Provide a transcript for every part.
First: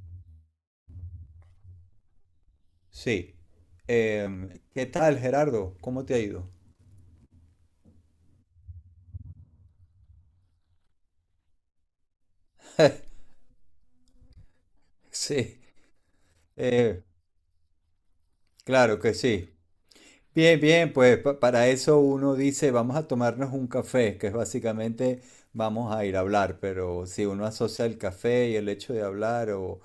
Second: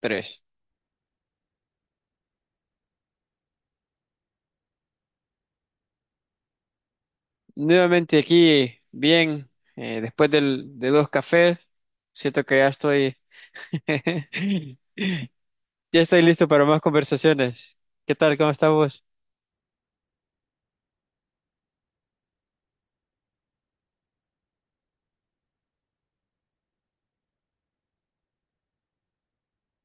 Tres. Sí. ¿Qué tal, Gerardo? ¿Cómo te ha ido? Nuevamente aquí, bien, después de dos cafés, siento que ya estoy, Sí, ya estoy listo para más eh, conversaciones. ¿Qué tal? ¿Cómo estás claro vos? que sí. Bien, bien, pues para eso uno dice, vamos a tomarnos un café, que es básicamente vamos a ir a hablar, pero si uno asocia el café y el hecho de hablar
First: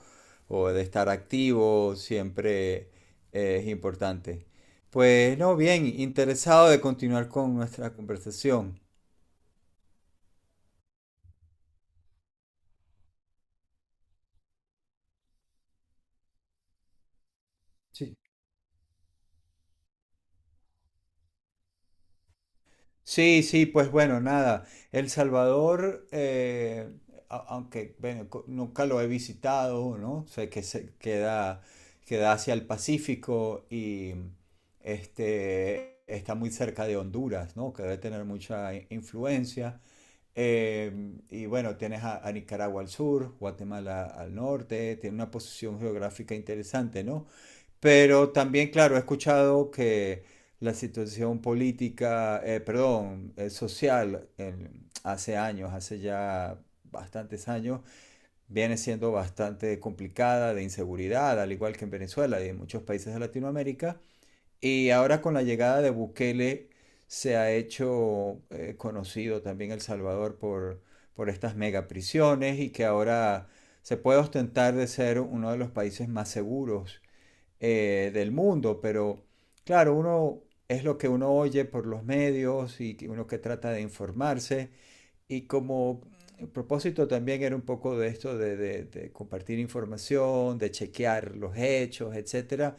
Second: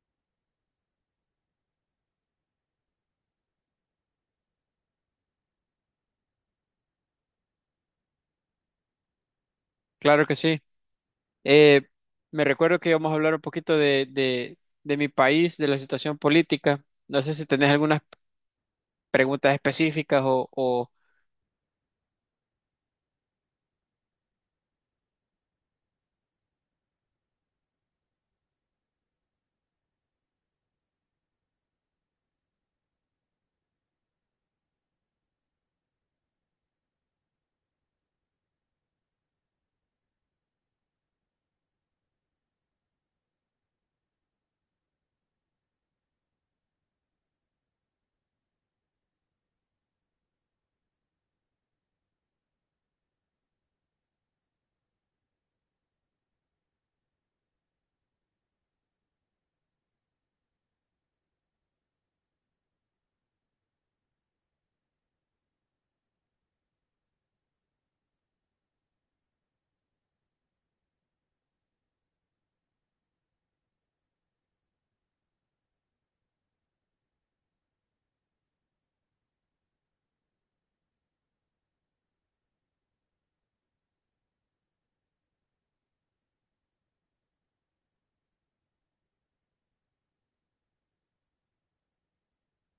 o de estar activo, siempre es importante. Pues no, bien, interesado de continuar con nuestra conversación. Claro que sí. Eh, me recuerdo que íbamos a hablar un poquito de mi país, de la situación política. No sé si tenés algunas Sí. preguntas específicas o. Sí, sí, pues bueno, nada. El Salvador, aunque bueno, nunca lo he visitado, ¿no? Sé que se queda, queda hacia el Pacífico y este, está muy cerca de Honduras, ¿no? Que debe tener mucha influencia. Y bueno, tienes a Nicaragua al sur, Guatemala al norte, tiene una posición geográfica interesante, ¿no? Pero también, claro, he escuchado que la situación política, perdón, social, hace años, hace ya bastantes años, viene siendo bastante complicada de inseguridad, al igual que en Venezuela y en muchos países de Latinoamérica. Y ahora con la llegada de Bukele se ha hecho conocido también El Salvador por estas megaprisiones y que ahora se puede ostentar de ser uno de los países más seguros del mundo, pero claro, uno es lo que uno oye por los medios y que uno que trata de informarse y como el propósito también era un poco de esto de, de compartir información, de chequear los hechos, etcétera,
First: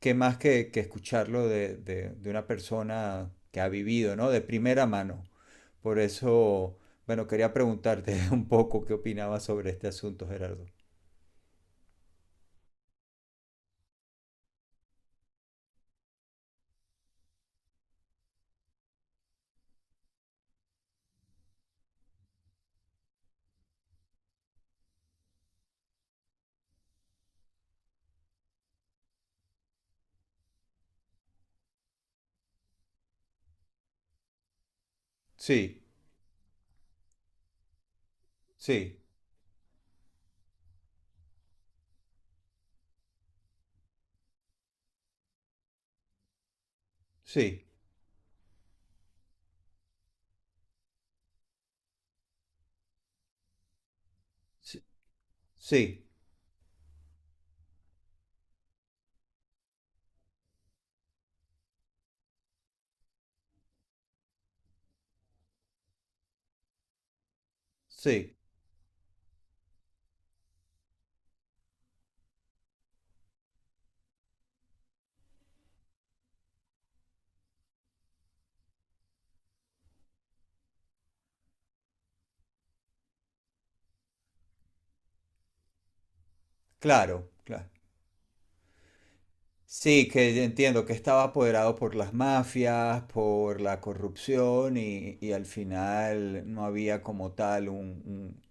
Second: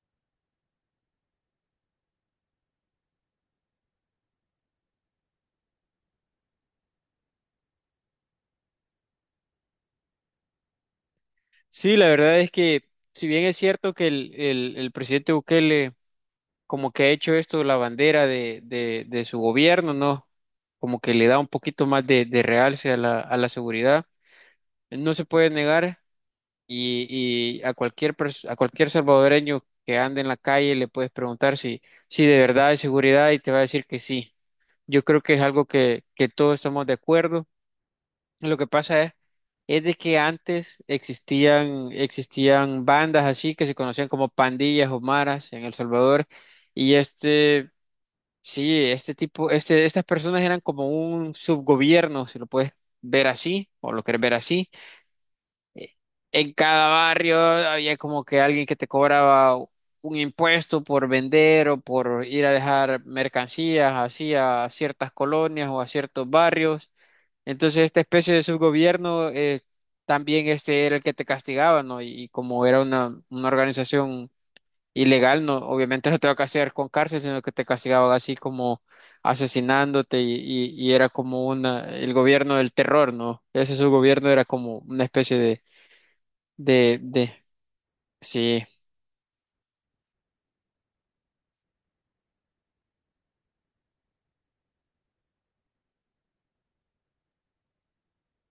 que más que escucharlo de, de una persona que ha vivido, ¿no? De primera mano. Por eso, bueno, quería preguntarte un poco qué opinabas sobre este asunto, Gerardo. Sí, la verdad es que, si bien es cierto que el presidente Bukele como que ha hecho esto la bandera de su gobierno, ¿no? Como que le da un poquito más de realce a la seguridad. No se puede negar y a cualquier salvadoreño que ande en la calle le puedes preguntar si, de verdad hay seguridad y te va a decir que sí. Yo creo que es algo Sí, que todos estamos de acuerdo. Lo que sí, pasa es de que antes existían bandas así que se conocían como pandillas o maras en El Salvador y sí, este Sí. Estas personas eran como un subgobierno, si lo puedes ver así, o lo quieres ver así. sí, Eh, sí. En cada barrio había como que alguien que te cobraba un impuesto por vender o por ir a dejar mercancías así a ciertas colonias o a ciertos barrios. Entonces, esta especie Sí, de subgobierno también este era el que te castigaba, ¿no? Y como era una organización ilegal, no, obviamente no te va a castigar con cárcel, sino que te castigaban así como asesinándote y era como el gobierno del terror, ¿no? Ese su gobierno era como una especie de. claro, claro. Sí, Sí, que entiendo que estaba apoderado por las mafias, por la corrupción y al final no había como tal un,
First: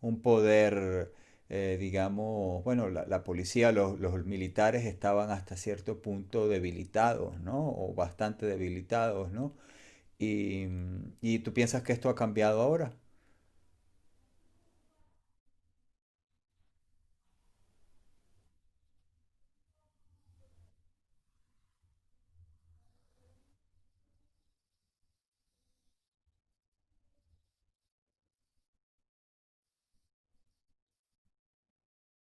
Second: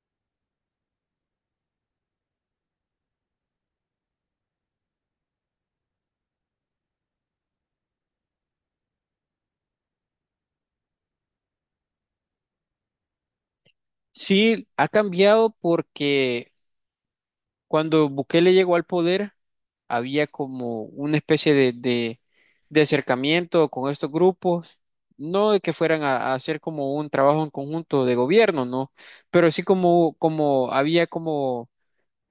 un poder, digamos, bueno, la policía, los militares estaban hasta cierto punto debilitados, ¿no? O bastante debilitados, ¿no? Y, y tú piensas que esto ha cambiado ahora. sí, ha cambiado porque cuando Bukele llegó al poder había como una especie de acercamiento con estos grupos. No de que fueran a hacer como un trabajo en conjunto de gobierno, ¿no? Pero sí como había como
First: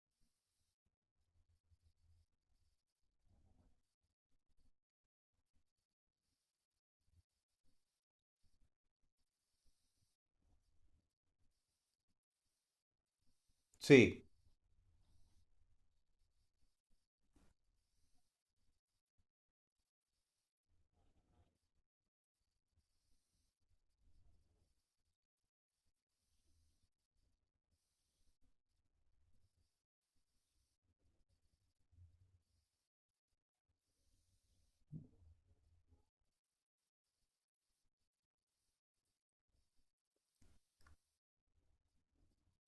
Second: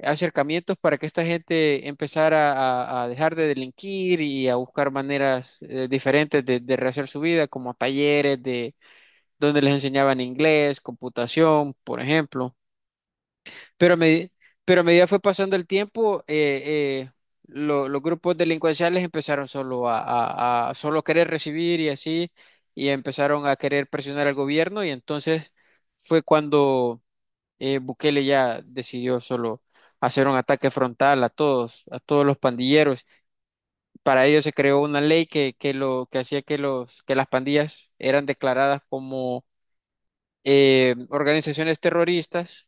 acercamientos para que esta gente empezara a dejar de delinquir y a buscar maneras diferentes de rehacer su vida, como talleres de donde les enseñaban inglés, computación, por ejemplo. Pero a, Sí, medi- pero a medida fue pasando el tiempo, eh, los grupos delincuenciales empezaron solo a solo querer recibir y así, y empezaron a querer presionar al gobierno y entonces fue cuando Bukele ya decidió solo hacer un ataque frontal a todos, los pandilleros. Para ello se creó una ley que lo que hacía que los que las pandillas eran declaradas como organizaciones terroristas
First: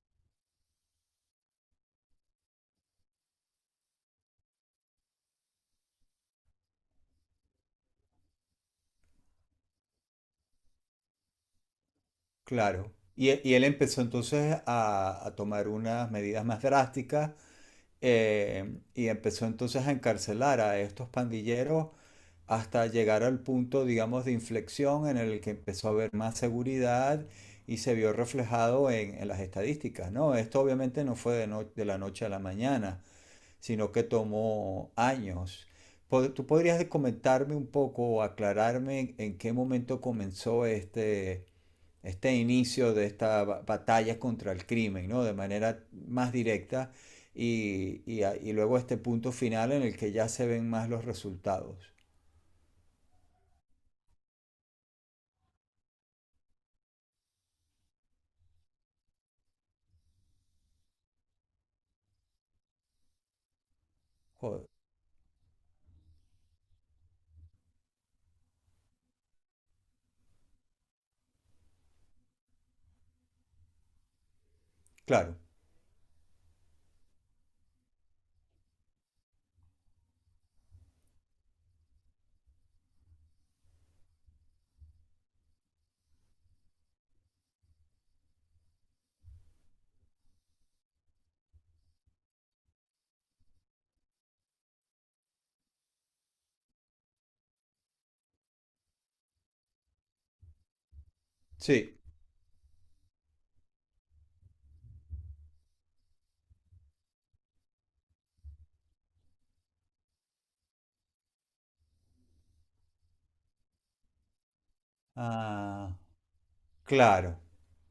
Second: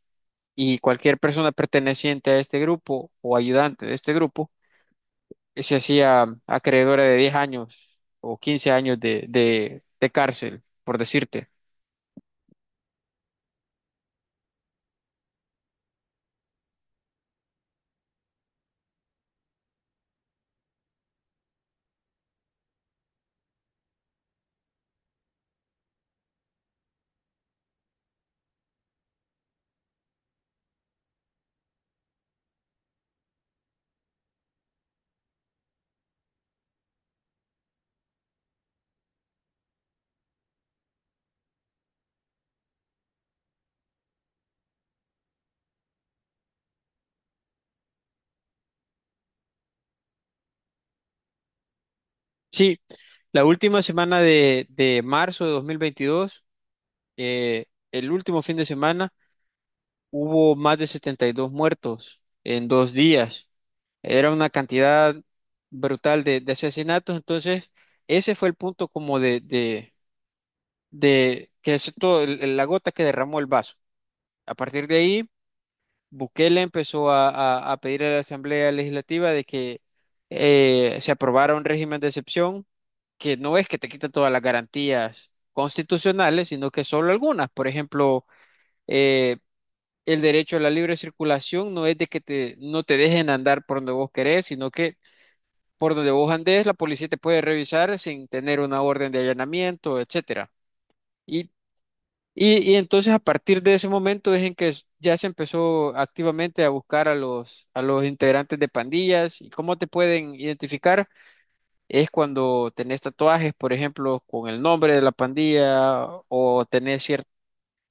y cualquier persona perteneciente a este grupo o ayudante de este grupo se hacía acreedora de 10 años o 15 años de cárcel, por decirte. claro. Y, y él empezó entonces a tomar unas medidas más drásticas y empezó entonces a encarcelar a estos pandilleros hasta llegar al punto, digamos, de inflexión en el que empezó a haber más seguridad y se vio reflejado en las estadísticas, ¿no? Esto obviamente no fue de, de la noche a la mañana, sino que tomó años. ¿Tú podrías comentarme un poco o aclararme en qué momento comenzó este, este inicio de esta batalla contra el crimen, ¿no? De manera más directa y y luego este punto final en el que ya se ven más los resultados. Sí, la última semana de marzo de 2022. eh, el último fin de semana hubo más de 72 muertos en 2 días. Era una Joder, cantidad brutal de asesinatos. Entonces, ese fue el punto como de que es todo, la gota que derramó el vaso. A partir de ahí, claro, Bukele empezó a pedir a la Asamblea Legislativa de que se aprobara un régimen de excepción que no es que te quita todas las garantías constitucionales, sino que solo algunas. Por ejemplo, eh, el derecho a la libre circulación no es de que no te dejen andar por donde vos querés, sino que por donde vos andes, la policía te puede revisar sin tener una orden de allanamiento, etcétera. Y, sí. y entonces a partir de ese momento es en que ya se empezó activamente a buscar a los integrantes de pandillas. ¿Y cómo te pueden identificar? Es cuando tenés tatuajes, por ejemplo, con el nombre de la Ah, pandilla o tenés cierto. claro.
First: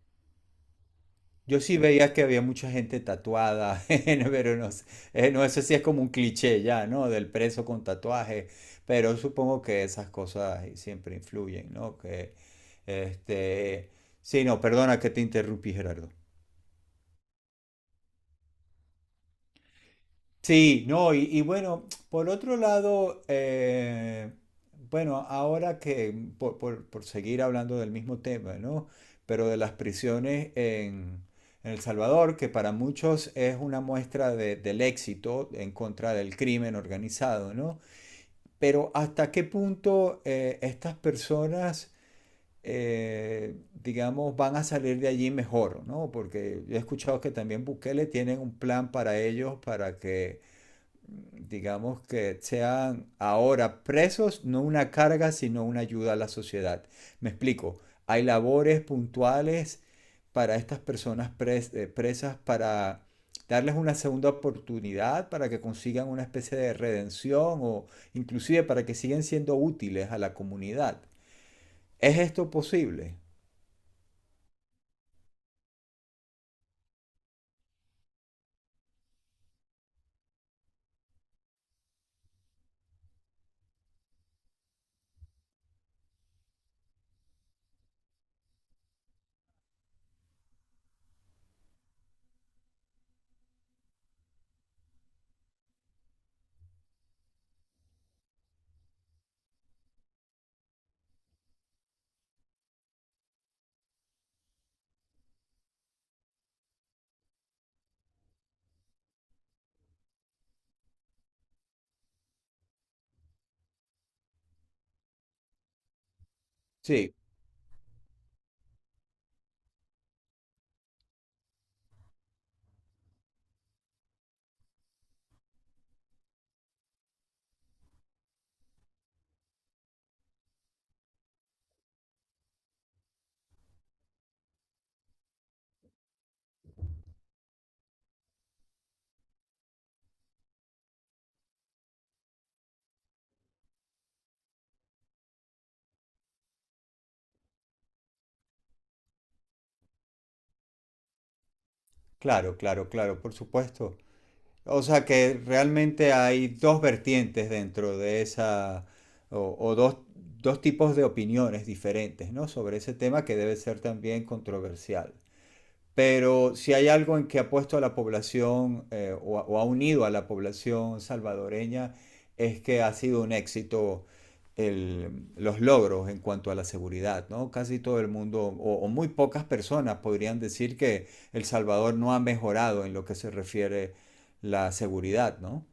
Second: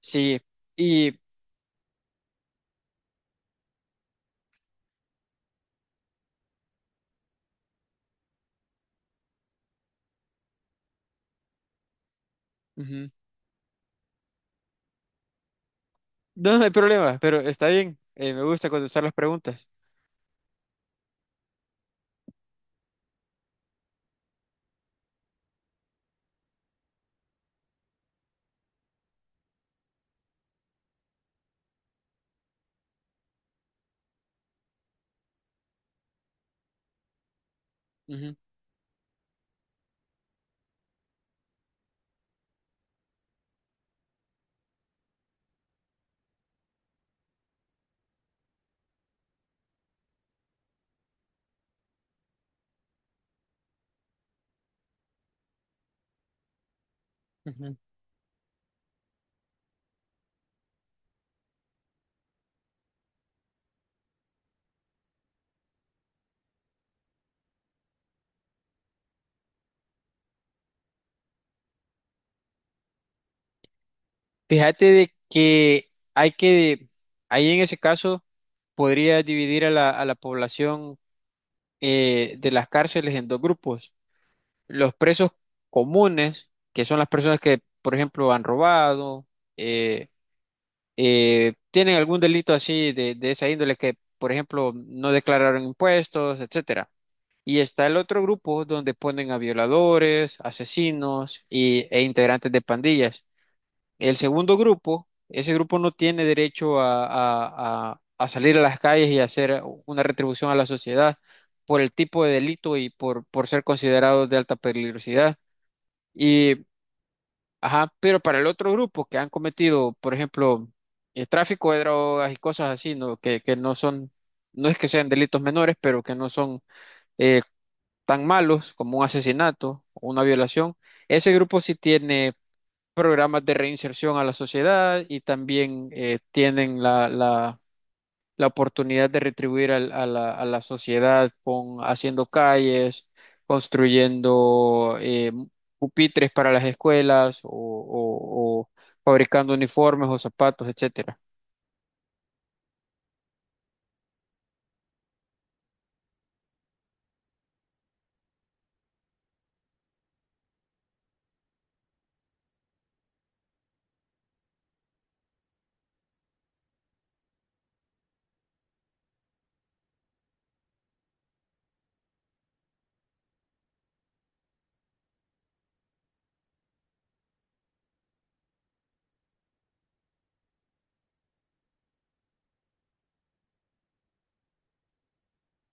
Sí, y... Yo sí veía que había mucha gente tatuada, pero no sé, no, eso sí es como un cliché ya, ¿no? Del preso con tatuaje, pero supongo que esas cosas siempre influyen, ¿no? Que, Ujú. este, sí, no, perdona que te interrumpí, Gerardo. No, no hay problema, pero está bien. Me gusta contestar las preguntas. Sí, no, y bueno, por otro lado, bueno, ahora que, por, por seguir hablando del mismo tema, ¿no? Pero de las prisiones en El Salvador, que para muchos es una muestra del éxito en contra del crimen organizado, ¿no? Ujú, Pero ¿hasta qué punto estas personas, digamos, van a salir de allí mejor, ¿no? Porque yo he escuchado que también Bukele tiene un plan para ellos, para que digamos que sean ahora presos, no una carga, sino una ayuda a la sociedad. Me ujú. explico, hay labores puntuales para estas personas presas para darles una segunda oportunidad, para que consigan una especie de redención o inclusive para que sigan siendo útiles a la comunidad. ¿Es esto posible? Fíjate de que hay que, ahí en ese caso, podría dividir a la población de las cárceles en dos grupos. Los presos comunes, que son las personas que, por ejemplo, han robado, eh, tienen algún delito así de esa índole que, por ejemplo, no declararon impuestos, etcétera. Y está el otro grupo donde ponen a violadores, asesinos e integrantes de pandillas. El segundo grupo, ese grupo no tiene derecho a salir a las calles y hacer una retribución a la sociedad por el tipo de delito y por ser considerados de alta peligrosidad. Y, Sí, ajá, pero para el otro grupo que han cometido, por ejemplo, el tráfico de drogas y cosas así, ¿no? Que no son, no es que sean delitos menores, pero que no son eh, tan malos como un asesinato o una violación, ese grupo sí tiene programas de reinserción a la sociedad y también tienen la oportunidad de retribuir a la sociedad con haciendo calles, construyendo pupitres para las escuelas o fabricando uniformes o zapatos, etcétera. claro, claro, claro, por supuesto. O sea que realmente hay dos vertientes dentro de esa, o dos, dos tipos de opiniones diferentes, ¿no? Sobre ese tema que debe ser también controversial. Pero si hay algo en que ha puesto a la población o, o ha unido a la población salvadoreña es que ha sido un éxito los logros en cuanto a la seguridad, ¿no? Casi todo el mundo o muy pocas personas podrían decir que El Salvador no ha mejorado en lo que se refiere la seguridad, ¿no?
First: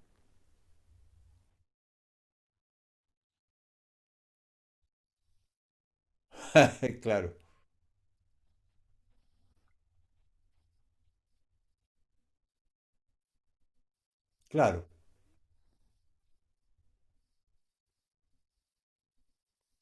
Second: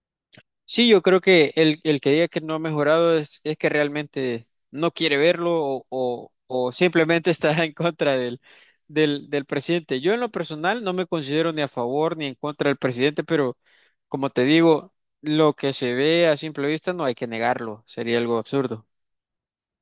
Sí, yo creo que el que diga que no ha mejorado es, que realmente no quiere verlo o simplemente Claro, está en contra del presidente. Yo en lo personal no me considero ni a favor ni en contra del presidente, pero como te claro. digo, lo que se ve a simple vista no hay que negarlo, sería algo absurdo.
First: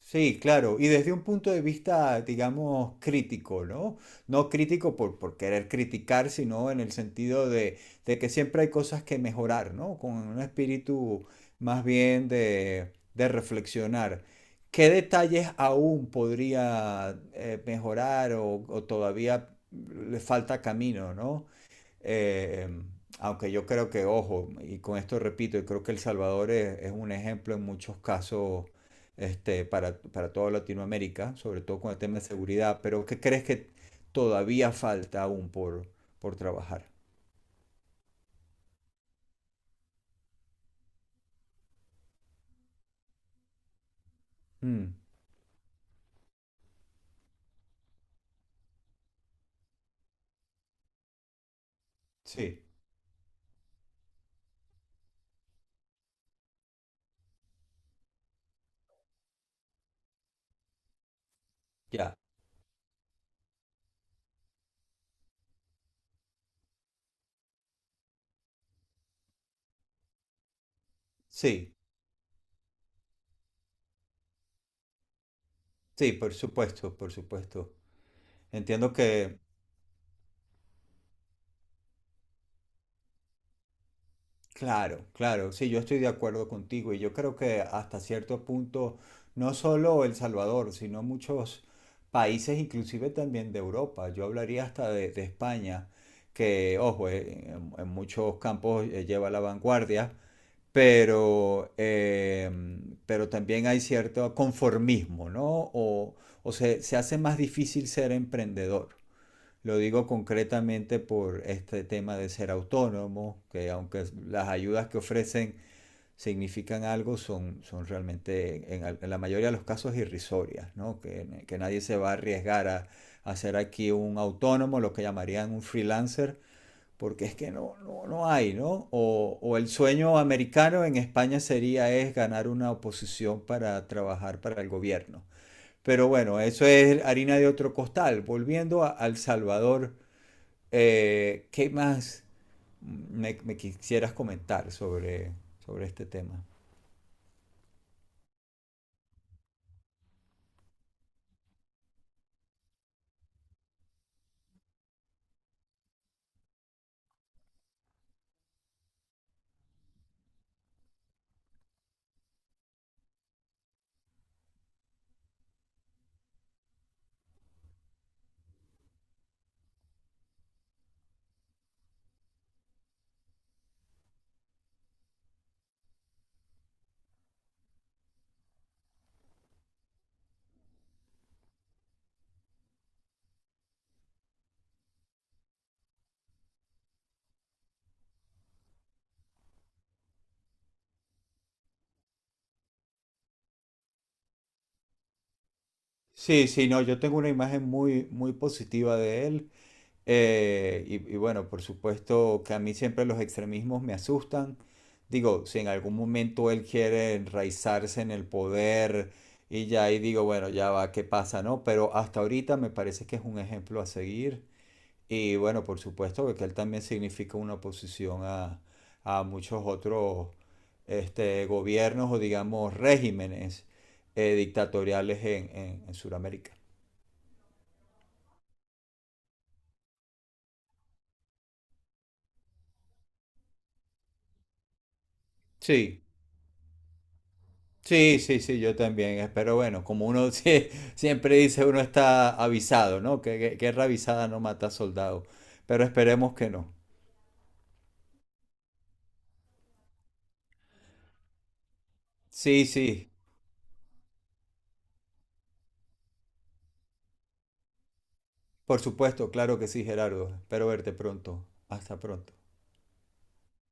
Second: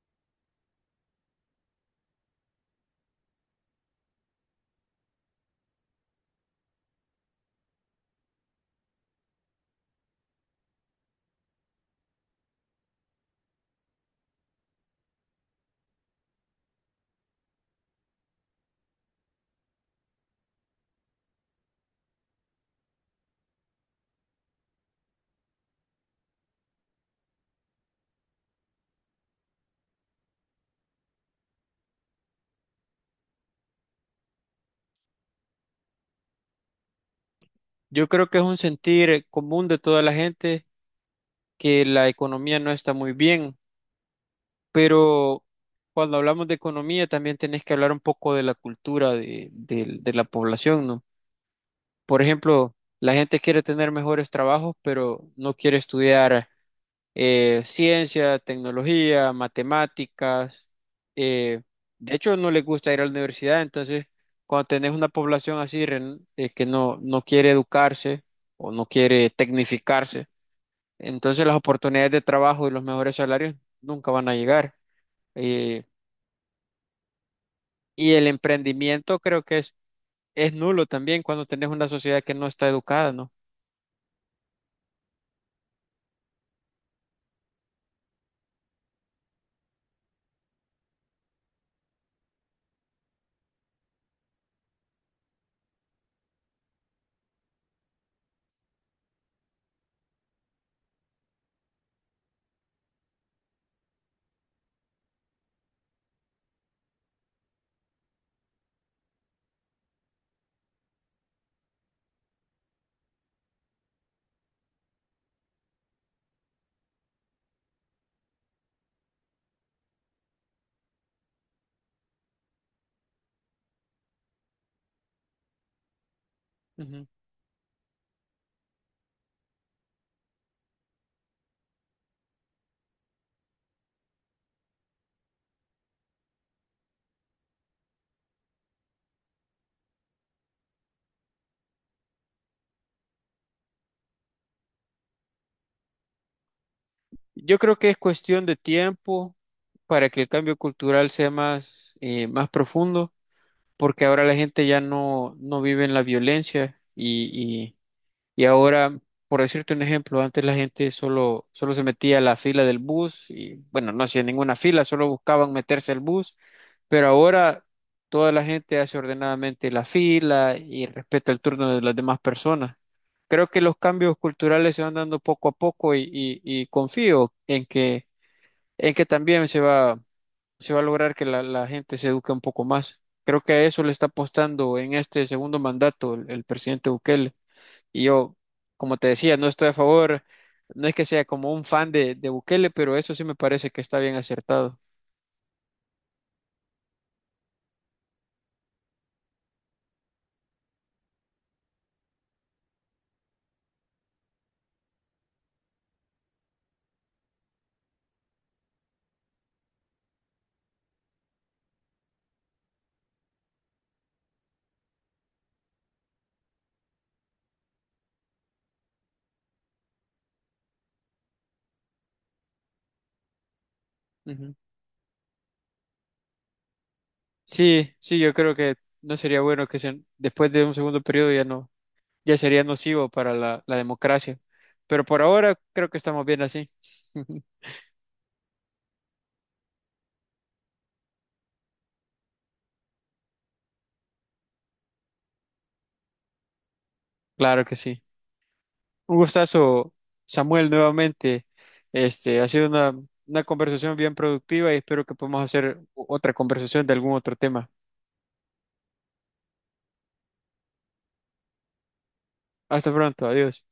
Sí, claro, y desde un punto de vista, digamos, crítico, ¿no? No crítico por querer criticar, sino en el sentido de que siempre hay cosas que mejorar, ¿no? Con un espíritu más bien de reflexionar. ¿Qué detalles aún podría mejorar o todavía le falta camino, ¿no? Eh, aunque yo creo que, ojo, y con esto repito, yo creo que El Salvador es un ejemplo en muchos casos este, para toda Latinoamérica, sobre todo con el tema de seguridad, pero ¿qué crees que todavía falta aún por trabajar? Yo creo que es un sentir común de toda la gente que la economía no está muy bien. Mm, Pero cuando hablamos de economía también tenés que hablar un poco de la cultura de la población, ¿no? Por sí, ejemplo, la gente quiere tener mejores trabajos, pero no quiere estudiar ciencia, tecnología, matemáticas. eh, de ya, hecho, no les gusta ir a la universidad, entonces cuando tenés una población así que no quiere educarse o no quiere tecnificarse, entonces las sí, oportunidades de trabajo y los mejores salarios nunca van a llegar. Eh, sí, por supuesto, por supuesto. Y el Entiendo emprendimiento que creo que es nulo también cuando tenés una sociedad que no está educada, ¿no? claro, claro, sí, yo estoy de acuerdo contigo y yo creo que hasta cierto punto, no solo El Salvador, sino muchos países, inclusive también de Europa, yo hablaría hasta de España, que, ojo, en muchos campos lleva la vanguardia, pero, pero también hay cierto conformismo, ¿no? O, o se, se hace más difícil ser emprendedor. Lo digo concretamente por este tema de ser autónomo, que aunque las ayudas que ofrecen significan algo, son, son realmente en la mayoría de los casos irrisorias, ¿no? Que nadie se va a arriesgar a, ser aquí un autónomo, lo que llamarían un freelancer, Ujú. porque es que no, no, no hay, ¿no? O, el sueño americano en España sería es ganar una oposición para trabajar para el gobierno. Pero bueno, eso es harina de otro costal. Volviendo a El Salvador, ¿qué más me, me quisieras comentar sobre, sobre este tema? Yo creo que es cuestión de tiempo para que el cambio cultural sea más profundo, porque ahora la gente ya no vive en la violencia y ahora, por decirte un ejemplo, antes la gente solo se metía a la fila del bus y, bueno, no hacía ninguna fila, solo buscaban meterse al bus. Pero ahora toda la gente hace ordenadamente la fila y respeta el turno de las demás personas. Creo que los cambios culturales se van dando poco a poco y confío en que también se va a lograr que la gente se eduque un poco más. Creo que a eso le está apostando en este segundo mandato el presidente Bukele. Y yo, como te decía, no estoy a favor, no es que sea como un fan de Bukele, pero eso sí me parece que está bien acertado. Sí, sí, no, yo tengo una imagen muy, muy positiva de él. Y bueno, por supuesto que a mí siempre los extremismos me asustan. Digo, si en algún momento él quiere enraizarse en el poder y ya ahí digo, bueno, ya va, ¿qué pasa, no? Pero hasta ahorita me parece que es un ejemplo a seguir. Y bueno, por supuesto, porque él también significa una oposición a muchos otros este, gobiernos o digamos regímenes Ujú. dictatoriales en Sudamérica. Sí, sí, yo creo que no sería bueno que después de un segundo periodo ya no, ya sería nocivo para la democracia. Pero por ahora creo que Sí, estamos bien así. sí, sí, sí, yo también. Pero bueno, como uno siempre dice, uno está avisado, ¿no? Que guerra avisada no mata soldado. Pero esperemos que no. Claro que sí. Un gustazo, Samuel, nuevamente. Ha Sí, sido una, sí, una conversación bien productiva y espero que podamos hacer otra conversación de algún otro tema. por supuesto, claro que sí, Gerardo. Espero verte pronto. Hasta pronto. Hasta pronto, adiós.